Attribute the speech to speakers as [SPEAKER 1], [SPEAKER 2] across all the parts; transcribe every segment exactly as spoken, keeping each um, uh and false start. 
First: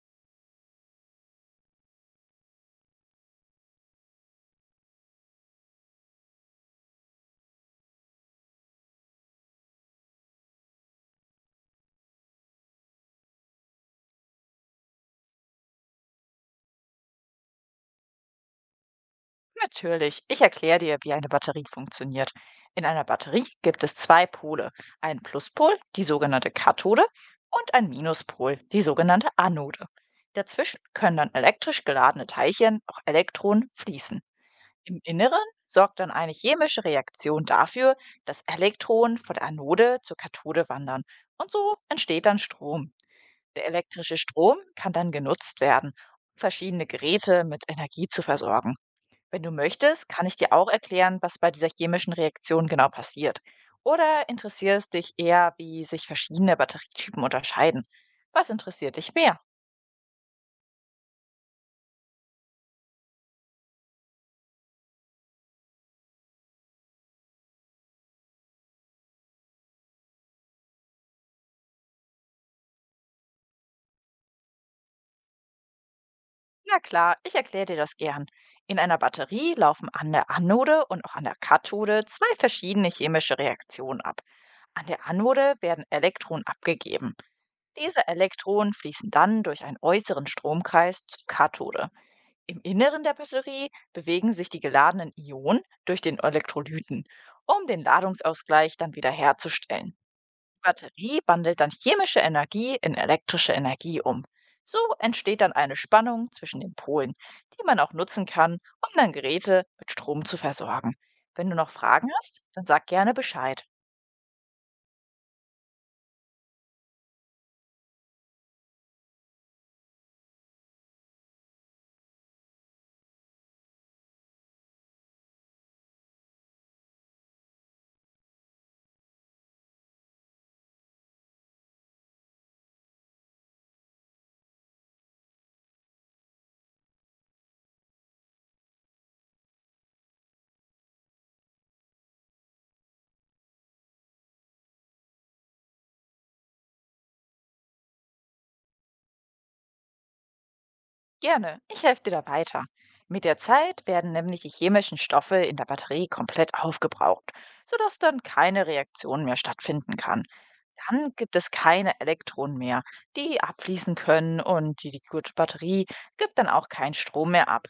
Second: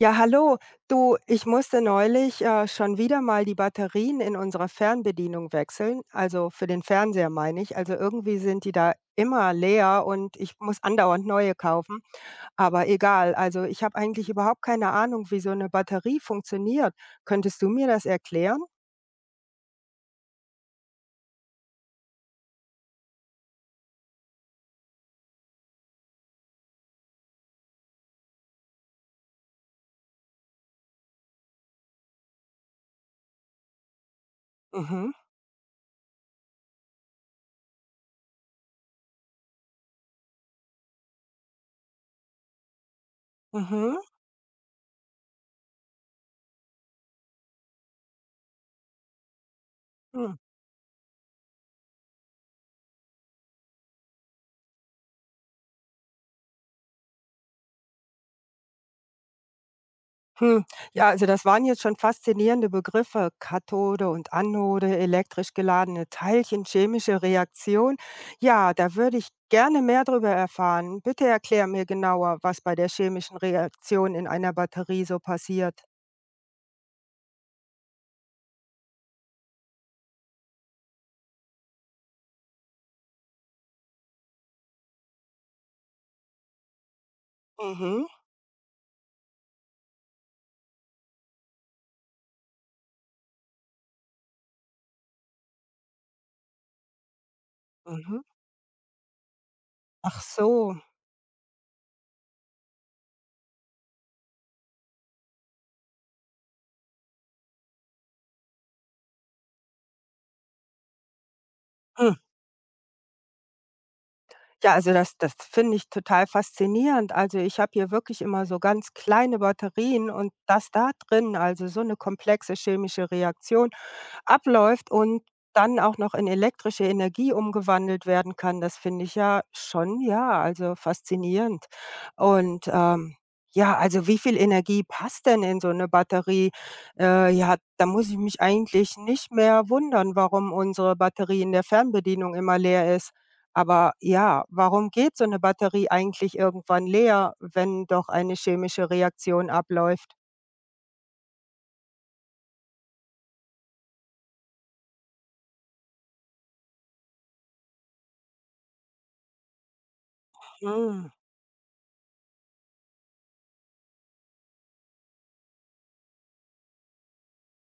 [SPEAKER 1] Ja, hallo. Du, ich musste neulich äh, schon wieder mal die Batterien in unserer Fernbedienung wechseln. Also für den Fernseher meine ich. Also irgendwie sind die da immer leer und ich muss andauernd neue kaufen. Aber egal, also ich habe eigentlich überhaupt keine Ahnung, wie so eine Batterie funktioniert. Könntest du mir das erklären?
[SPEAKER 2] Natürlich, ich erkläre dir, wie eine Batterie funktioniert. In einer Batterie gibt es zwei Pole, einen Pluspol, die sogenannte Kathode, und einen Minuspol, die sogenannte Anode. Dazwischen können dann elektrisch geladene Teilchen, auch Elektronen, fließen. Im
[SPEAKER 1] Mhm,
[SPEAKER 2] Inneren sorgt dann eine chemische Reaktion dafür, dass Elektronen von der Anode zur Kathode wandern. Und so entsteht dann Strom. Der
[SPEAKER 1] mhm.
[SPEAKER 2] elektrische Strom kann dann genutzt werden, um verschiedene Geräte mit Energie zu versorgen. Wenn du möchtest, kann ich
[SPEAKER 1] Hm.
[SPEAKER 2] dir auch erklären, was bei dieser chemischen Reaktion genau passiert. Oder interessierst dich eher, wie sich verschiedene Batterietypen unterscheiden? Was interessiert dich mehr?
[SPEAKER 1] Hm, ja, also das waren jetzt schon faszinierende Begriffe. Kathode und Anode, elektrisch geladene Teilchen, chemische Reaktion. Ja, da würde ich gerne mehr darüber erfahren. Bitte erklär mir genauer, was bei der chemischen Reaktion in einer Batterie so passiert.
[SPEAKER 2] Na klar, ich erkläre dir das gern. In einer Batterie laufen an der Anode und auch an der Kathode zwei verschiedene chemische Reaktionen ab. An der Anode werden Elektronen abgegeben.
[SPEAKER 1] Mhm,
[SPEAKER 2] Diese Elektronen fließen dann durch einen äußeren Stromkreis zur Kathode. Im Inneren der Batterie bewegen sich die geladenen Ionen durch den Elektrolyten, um den
[SPEAKER 1] mhm.
[SPEAKER 2] Ladungsausgleich dann wieder herzustellen.
[SPEAKER 1] Ach
[SPEAKER 2] Die
[SPEAKER 1] so.
[SPEAKER 2] Batterie wandelt dann chemische Energie in elektrische Energie um. So entsteht dann eine Spannung zwischen den Polen, die man auch nutzen kann, um dann Geräte mit Strom zu versorgen. Wenn du noch Fragen
[SPEAKER 1] Hm.
[SPEAKER 2] hast, dann sag gerne Bescheid.
[SPEAKER 1] Ja, also das, das finde ich total faszinierend. Also ich habe hier wirklich immer so ganz kleine Batterien und das da drin, also so eine komplexe chemische Reaktion abläuft und dann auch noch in elektrische Energie umgewandelt werden kann, das finde ich ja schon, ja, also faszinierend. Und, ähm, ja, also wie viel Energie passt denn in so eine Batterie? Äh, ja, da muss ich mich eigentlich nicht mehr wundern, warum unsere Batterie in der Fernbedienung immer leer ist. Aber ja, warum geht so eine Batterie eigentlich irgendwann leer, wenn doch eine chemische Reaktion abläuft?
[SPEAKER 2] Gerne, ich helfe dir da weiter. Mit der Zeit werden nämlich die chemischen Stoffe in der Batterie komplett aufgebraucht, sodass dann keine Reaktion mehr stattfinden kann.
[SPEAKER 1] Hm,
[SPEAKER 2] Dann gibt es keine Elektronen mehr, die abfließen können und die, die gute Batterie gibt dann auch keinen Strom mehr ab.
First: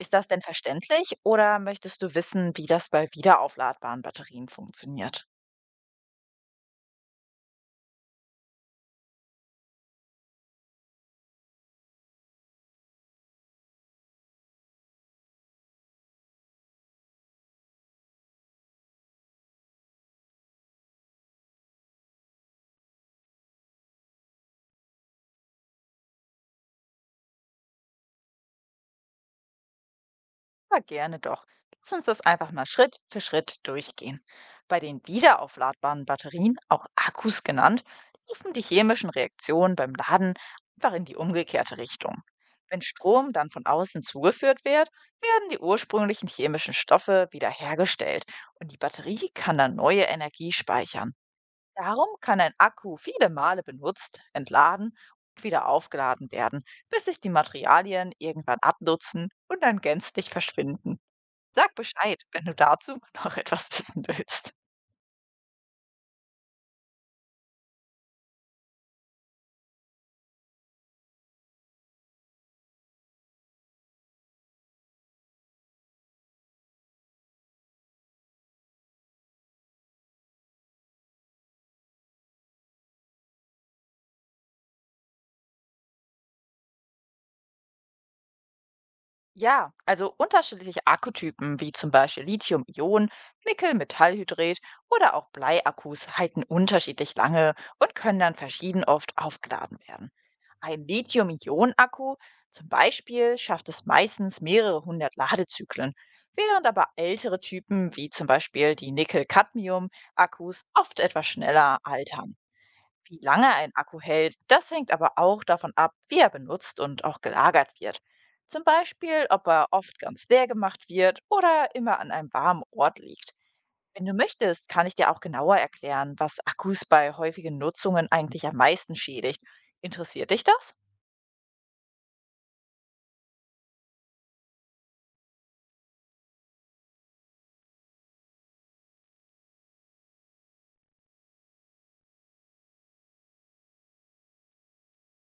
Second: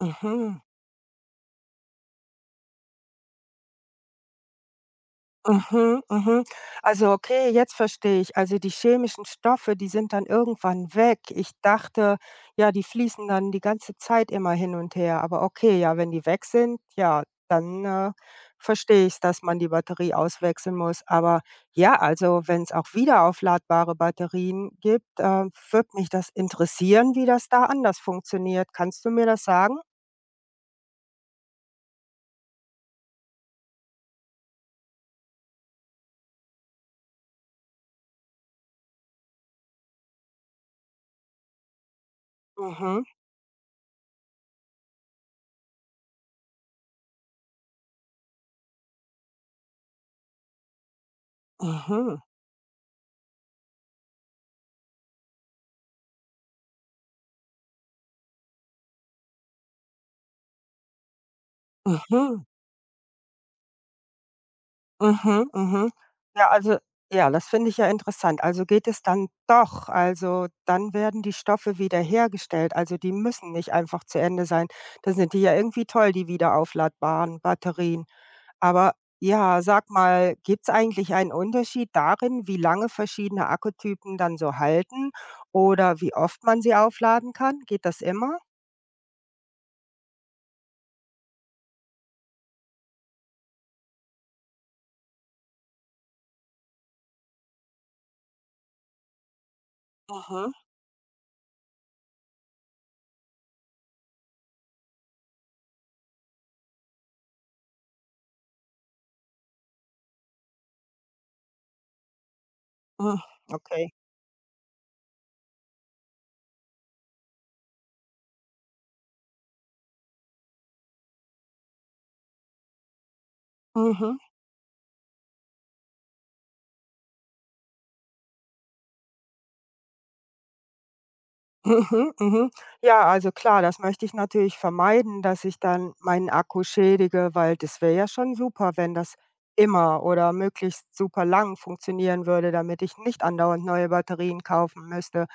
[SPEAKER 2] Ist das denn
[SPEAKER 1] mhm.
[SPEAKER 2] verständlich oder möchtest du wissen, wie das bei wiederaufladbaren Batterien funktioniert?
[SPEAKER 1] Mhm, mhm. Also, okay, jetzt verstehe ich. Also, die chemischen Stoffe, die sind dann irgendwann weg. Ich dachte, ja, die fließen dann die ganze Zeit immer hin und her. Aber okay, ja, wenn die weg sind, ja, dann äh, verstehe ich, dass man die Batterie auswechseln muss. Aber ja, also, wenn es auch wiederaufladbare Batterien gibt, äh, würde mich das interessieren, wie das da anders funktioniert. Kannst du mir das sagen?
[SPEAKER 2] Aber gerne doch. Lass uns das einfach mal Schritt für Schritt durchgehen. Bei den wiederaufladbaren Batterien, auch Akkus genannt, laufen die chemischen Reaktionen beim Laden einfach in die umgekehrte Richtung. Wenn
[SPEAKER 1] Mhm,
[SPEAKER 2] Strom dann von außen zugeführt wird, werden die ursprünglichen chemischen Stoffe wieder hergestellt und die Batterie kann dann neue Energie speichern. Darum
[SPEAKER 1] mhm,
[SPEAKER 2] kann ein Akku viele Male benutzt, entladen und wieder aufgeladen werden, bis sich die Materialien irgendwann abnutzen und dann gänzlich verschwinden. Sag Bescheid,
[SPEAKER 1] mhm.
[SPEAKER 2] wenn du dazu noch etwas wissen willst.
[SPEAKER 1] Mhm, mhm. Ja, also ja, das finde ich ja interessant. Also geht es dann doch, also dann werden die Stoffe wieder hergestellt. Also die müssen nicht einfach zu Ende sein. Da sind die ja irgendwie toll, die wiederaufladbaren Batterien. Aber ja, sag mal, gibt es eigentlich einen Unterschied darin, wie lange verschiedene Akkutypen dann so halten oder wie oft man sie aufladen kann? Geht das immer?
[SPEAKER 2] Ja, also unterschiedliche Akkutypen wie zum Beispiel Lithium-Ionen, Nickel-Metallhydrid oder auch Bleiakkus halten unterschiedlich lange und können dann verschieden oft aufgeladen werden.
[SPEAKER 1] Mhm.
[SPEAKER 2] Ein Lithium-Ionen-Akku zum Beispiel schafft es meistens mehrere hundert Ladezyklen, während aber ältere Typen wie zum Beispiel die Nickel-Cadmium-Akkus oft etwas schneller altern.
[SPEAKER 1] Mhm.
[SPEAKER 2] Wie lange ein
[SPEAKER 1] Okay.
[SPEAKER 2] Akku hält, das hängt aber auch davon ab, wie er benutzt und auch gelagert wird. Zum Beispiel, ob er oft ganz leer gemacht wird oder immer an einem warmen Ort liegt. Wenn du
[SPEAKER 1] Mhm.
[SPEAKER 2] möchtest, kann ich dir auch genauer erklären, was Akkus bei häufigen Nutzungen eigentlich am meisten schädigt. Interessiert dich das?
[SPEAKER 1] Mhm, mhm. Ja, also klar, das möchte ich natürlich vermeiden, dass ich dann meinen Akku schädige, weil das wäre ja schon super, wenn das immer oder möglichst super lang funktionieren würde, damit ich nicht andauernd neue Batterien kaufen müsste.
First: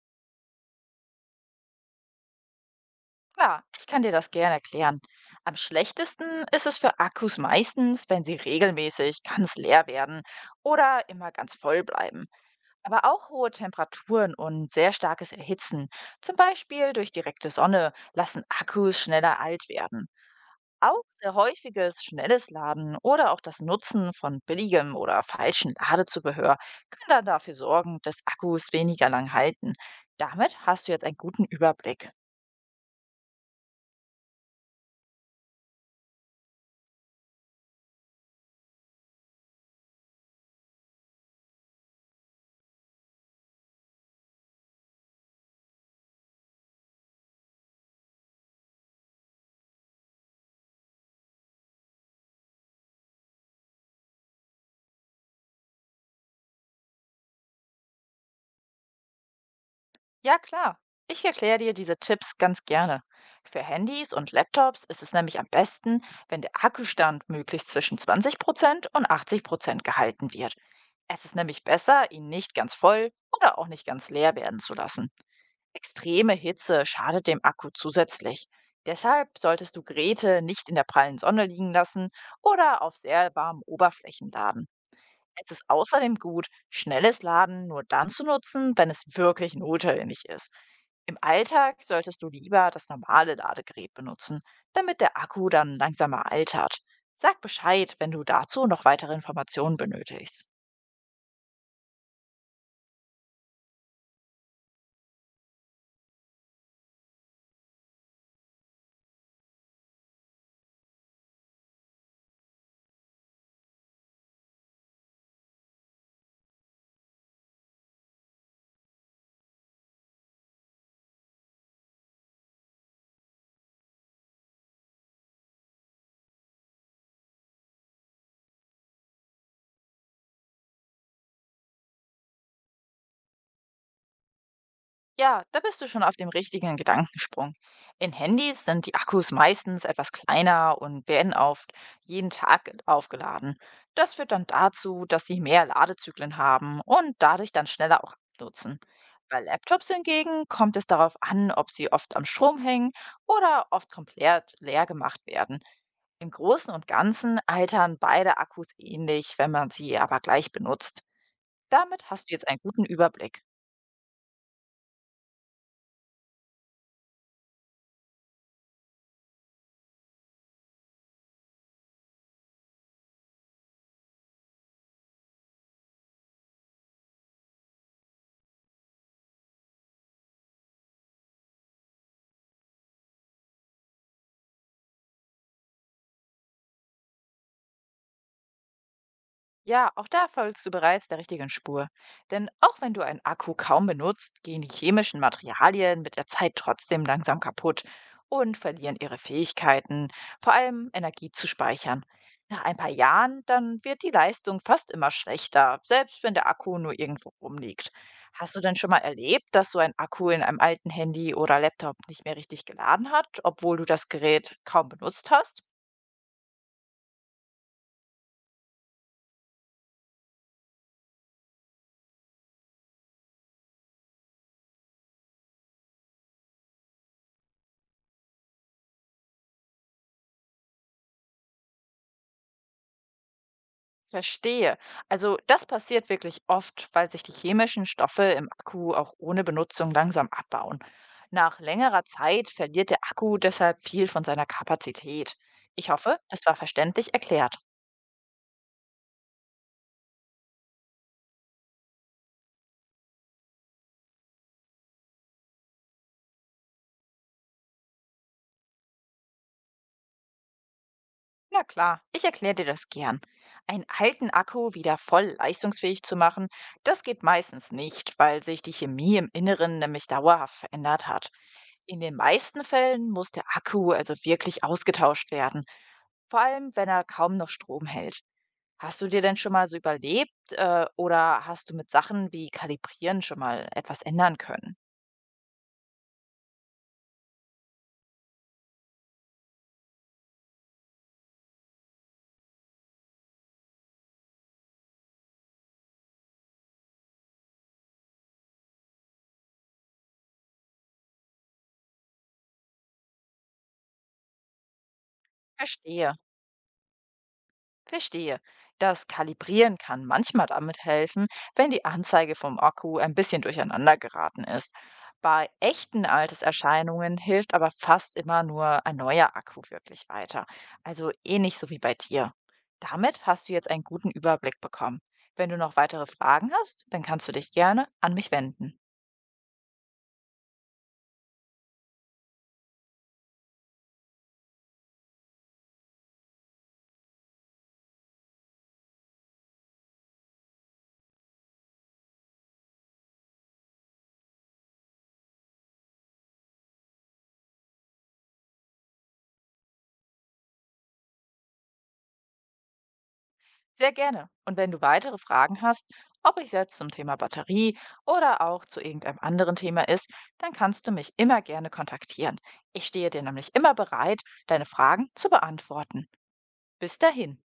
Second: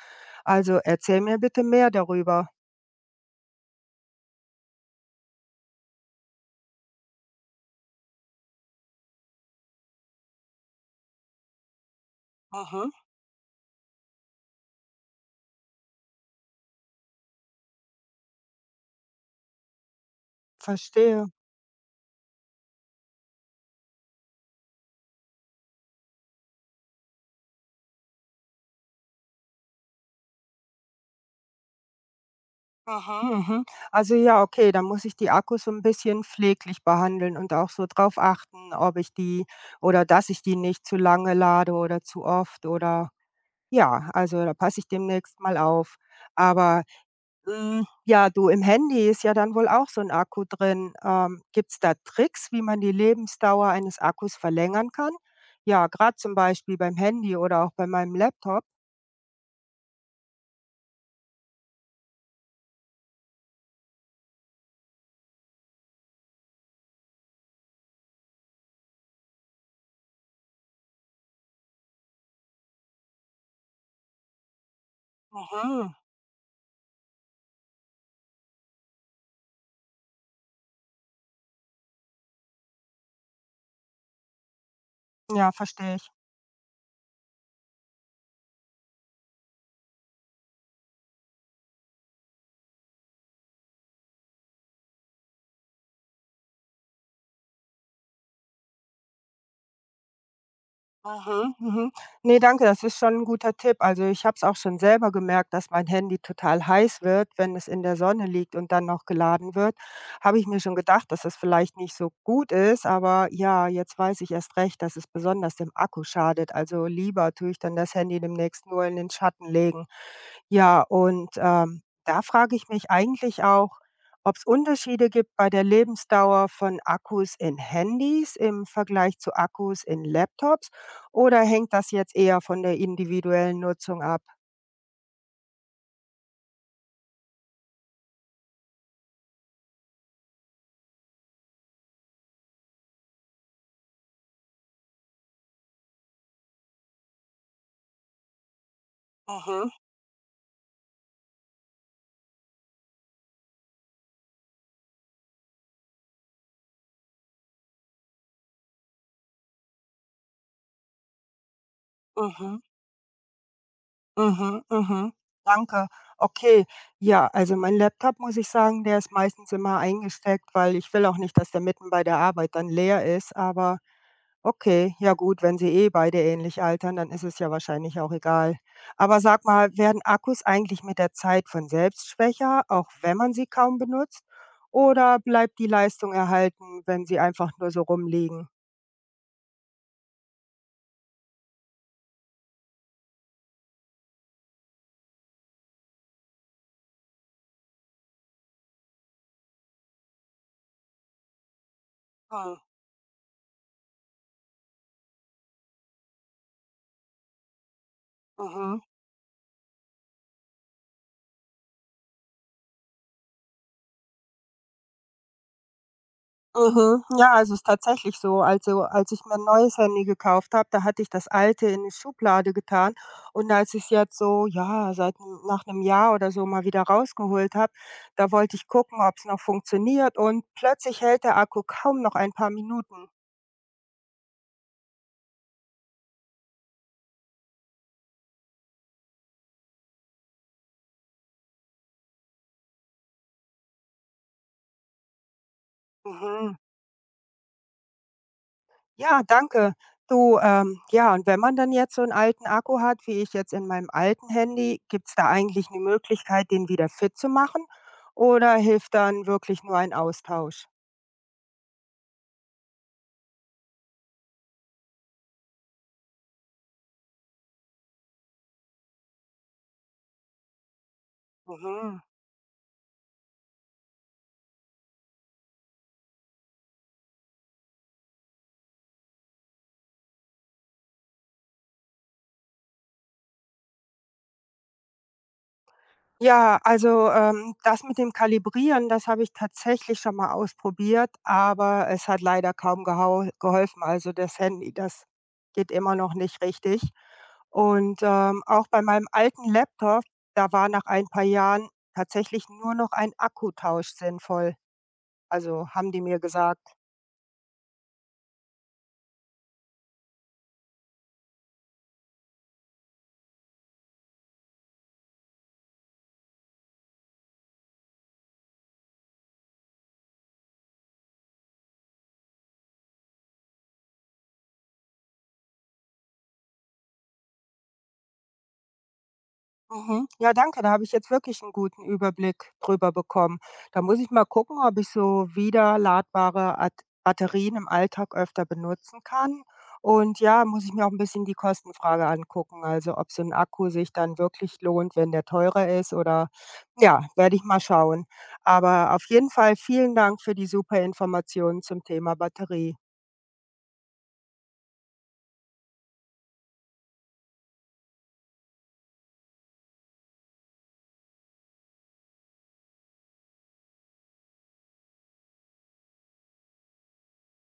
[SPEAKER 1] Also erzähl mir bitte mehr darüber.
[SPEAKER 2] Klar, ich kann dir das gerne erklären. Am schlechtesten ist es für Akkus meistens, wenn sie regelmäßig ganz leer werden oder immer ganz voll bleiben.
[SPEAKER 1] Mhm,
[SPEAKER 2] Aber auch hohe Temperaturen und sehr starkes Erhitzen, zum Beispiel durch direkte Sonne, lassen Akkus schneller alt werden. Auch
[SPEAKER 1] verstehe.
[SPEAKER 2] sehr häufiges schnelles Laden oder auch das Nutzen von billigem oder falschem Ladezubehör kann dann dafür sorgen, dass Akkus weniger lang halten. Damit hast du jetzt einen guten Überblick.
[SPEAKER 1] Mhm, mhm. Also ja, okay, dann muss ich die Akkus so ein bisschen pfleglich behandeln und auch so drauf achten, ob ich die oder dass ich die nicht zu lange lade oder zu oft oder ja, also da passe ich demnächst mal auf. Aber, hm, ja, du, im Handy ist ja dann wohl auch so ein Akku drin. Ähm, Gibt es da Tricks, wie man die Lebensdauer eines Akkus verlängern kann? Ja, gerade zum Beispiel beim Handy oder auch bei meinem Laptop.
[SPEAKER 2] Ja, klar. Ich erkläre dir diese Tipps ganz gerne. Für Handys und Laptops ist es nämlich am besten, wenn der Akkustand möglichst zwischen zwanzig Prozent und achtzig Prozent gehalten wird. Es ist nämlich besser, ihn nicht ganz voll oder auch nicht ganz leer werden zu lassen.
[SPEAKER 1] Mhm,
[SPEAKER 2] Extreme Hitze schadet dem Akku zusätzlich. Deshalb solltest du Geräte nicht in der prallen Sonne liegen lassen oder auf sehr warmen Oberflächen laden.
[SPEAKER 1] ja,
[SPEAKER 2] Es ist
[SPEAKER 1] verstehe ich.
[SPEAKER 2] außerdem gut, schnelles Laden nur dann zu nutzen, wenn es wirklich notwendig ist. Im Alltag solltest du lieber das normale Ladegerät benutzen, damit der Akku dann langsamer altert. Sag Bescheid, wenn du dazu noch weitere Informationen benötigst.
[SPEAKER 1] Mhm, mhm. Ne, danke, das ist schon ein guter Tipp. Also, ich habe es auch schon selber gemerkt, dass mein Handy total heiß wird, wenn es in der Sonne liegt und dann noch geladen wird. Habe ich mir schon gedacht, dass das vielleicht nicht so gut ist, aber ja, jetzt weiß ich erst recht, dass es besonders dem Akku schadet. Also, lieber tue ich dann das Handy demnächst nur in den Schatten legen. Ja, und, ähm, da frage ich mich eigentlich auch, ob es Unterschiede gibt bei der Lebensdauer von Akkus in Handys im Vergleich zu Akkus in Laptops. Oder hängt das jetzt eher von der individuellen Nutzung ab?
[SPEAKER 2] Ja, da bist du schon auf dem richtigen Gedankensprung. In Handys sind die Akkus meistens etwas kleiner und werden oft jeden Tag aufgeladen. Das führt dann dazu, dass sie mehr Ladezyklen haben und dadurch dann schneller auch abnutzen. Bei
[SPEAKER 1] Mhm,
[SPEAKER 2] Laptops hingegen kommt es darauf an, ob sie oft am Strom hängen oder oft komplett leer gemacht werden. Im Großen und Ganzen altern beide Akkus ähnlich, wenn man sie aber gleich benutzt. Damit hast du jetzt
[SPEAKER 1] mhm,
[SPEAKER 2] einen guten Überblick.
[SPEAKER 1] mhm, mhm. Danke. Okay. Ja, also mein Laptop, muss ich sagen, der ist meistens immer eingesteckt, weil ich will auch nicht, dass der mitten bei der Arbeit dann leer ist. Aber okay, ja gut, wenn sie eh beide ähnlich altern, dann ist es ja wahrscheinlich auch egal. Aber sag mal, werden Akkus eigentlich mit der Zeit von selbst schwächer, auch wenn man sie kaum benutzt? Oder bleibt die Leistung erhalten, wenn sie einfach nur so rumliegen?
[SPEAKER 2] Ja, auch da folgst du bereits der richtigen Spur. Denn auch wenn du einen Akku kaum benutzt, gehen die chemischen Materialien mit der Zeit trotzdem langsam kaputt und verlieren ihre Fähigkeiten, vor allem Energie zu speichern.
[SPEAKER 1] Hm,
[SPEAKER 2] Nach ein paar Jahren, dann wird die Leistung fast immer schlechter, selbst wenn der Akku nur irgendwo rumliegt. Hast du denn
[SPEAKER 1] mhm.
[SPEAKER 2] schon mal erlebt, dass so ein Akku in einem alten Handy oder Laptop nicht mehr richtig geladen hat, obwohl du das Gerät kaum benutzt hast?
[SPEAKER 1] Mhm. Ja, also, es ist tatsächlich so. Also, als ich mir 'n neues Handy gekauft habe, da hatte ich das alte in die Schublade getan und als ich's jetzt so, ja, seit 'n nach einem Jahr oder so mal wieder rausgeholt habe, da wollte ich gucken, ob es noch funktioniert und plötzlich hält der Akku kaum noch ein paar Minuten.
[SPEAKER 2] Verstehe. Also das passiert wirklich oft, weil sich die chemischen Stoffe im Akku auch ohne Benutzung langsam abbauen. Nach längerer Zeit verliert der Akku deshalb viel von seiner Kapazität. Ich hoffe, das
[SPEAKER 1] Mhm.
[SPEAKER 2] war verständlich erklärt.
[SPEAKER 1] Ja, danke. Du, ähm, ja, und wenn man dann jetzt so einen alten Akku hat, wie ich jetzt in meinem alten Handy, gibt es da eigentlich eine Möglichkeit, den wieder fit zu machen oder hilft dann wirklich nur ein Austausch?
[SPEAKER 2] Na klar, ich erkläre dir das gern. Einen alten Akku wieder voll leistungsfähig zu machen, das geht meistens nicht, weil sich die Chemie im Inneren nämlich dauerhaft verändert hat.
[SPEAKER 1] Mhm.
[SPEAKER 2] In den meisten Fällen muss der Akku also wirklich ausgetauscht werden, vor allem wenn er kaum noch Strom hält. Hast du dir denn schon mal so überlebt äh, oder hast du mit Sachen wie Kalibrieren schon mal etwas ändern können?
[SPEAKER 1] Ja, also, ähm, das mit dem Kalibrieren, das habe ich tatsächlich schon mal ausprobiert, aber es hat leider kaum gehau geholfen. Also, das Handy, das geht immer noch nicht richtig. Und, ähm, auch bei meinem alten Laptop, da war nach ein paar Jahren tatsächlich nur noch ein Akkutausch sinnvoll. Also, haben die
[SPEAKER 2] Verstehe.
[SPEAKER 1] mir gesagt.
[SPEAKER 2] Verstehe. Das Kalibrieren kann manchmal damit helfen, wenn die Anzeige vom Akku ein bisschen durcheinander geraten ist. Bei echten Alterserscheinungen hilft aber fast immer nur ein neuer Akku wirklich weiter. Also ähnlich so wie bei dir. Damit hast du jetzt einen guten Überblick bekommen. Wenn du noch weitere Fragen hast, dann kannst du dich gerne an mich wenden.
[SPEAKER 1] Mhm. Ja, danke. Da habe ich jetzt wirklich einen guten Überblick drüber bekommen. Da muss ich mal gucken, ob ich so wiederladbare At Batterien im Alltag öfter benutzen kann. Und ja, muss ich mir auch ein bisschen die Kostenfrage angucken, also ob so ein Akku sich dann wirklich lohnt, wenn der teurer ist oder ja, werde ich mal schauen. Aber auf jeden Fall vielen Dank für die super Informationen zum Thema Batterie.
[SPEAKER 2] Sehr gerne. Und wenn du weitere Fragen hast, ob ich jetzt zum Thema Batterie oder auch zu irgendeinem anderen Thema ist, dann kannst du mich immer gerne kontaktieren. Ich stehe dir nämlich immer bereit, deine Fragen zu beantworten. Bis dahin.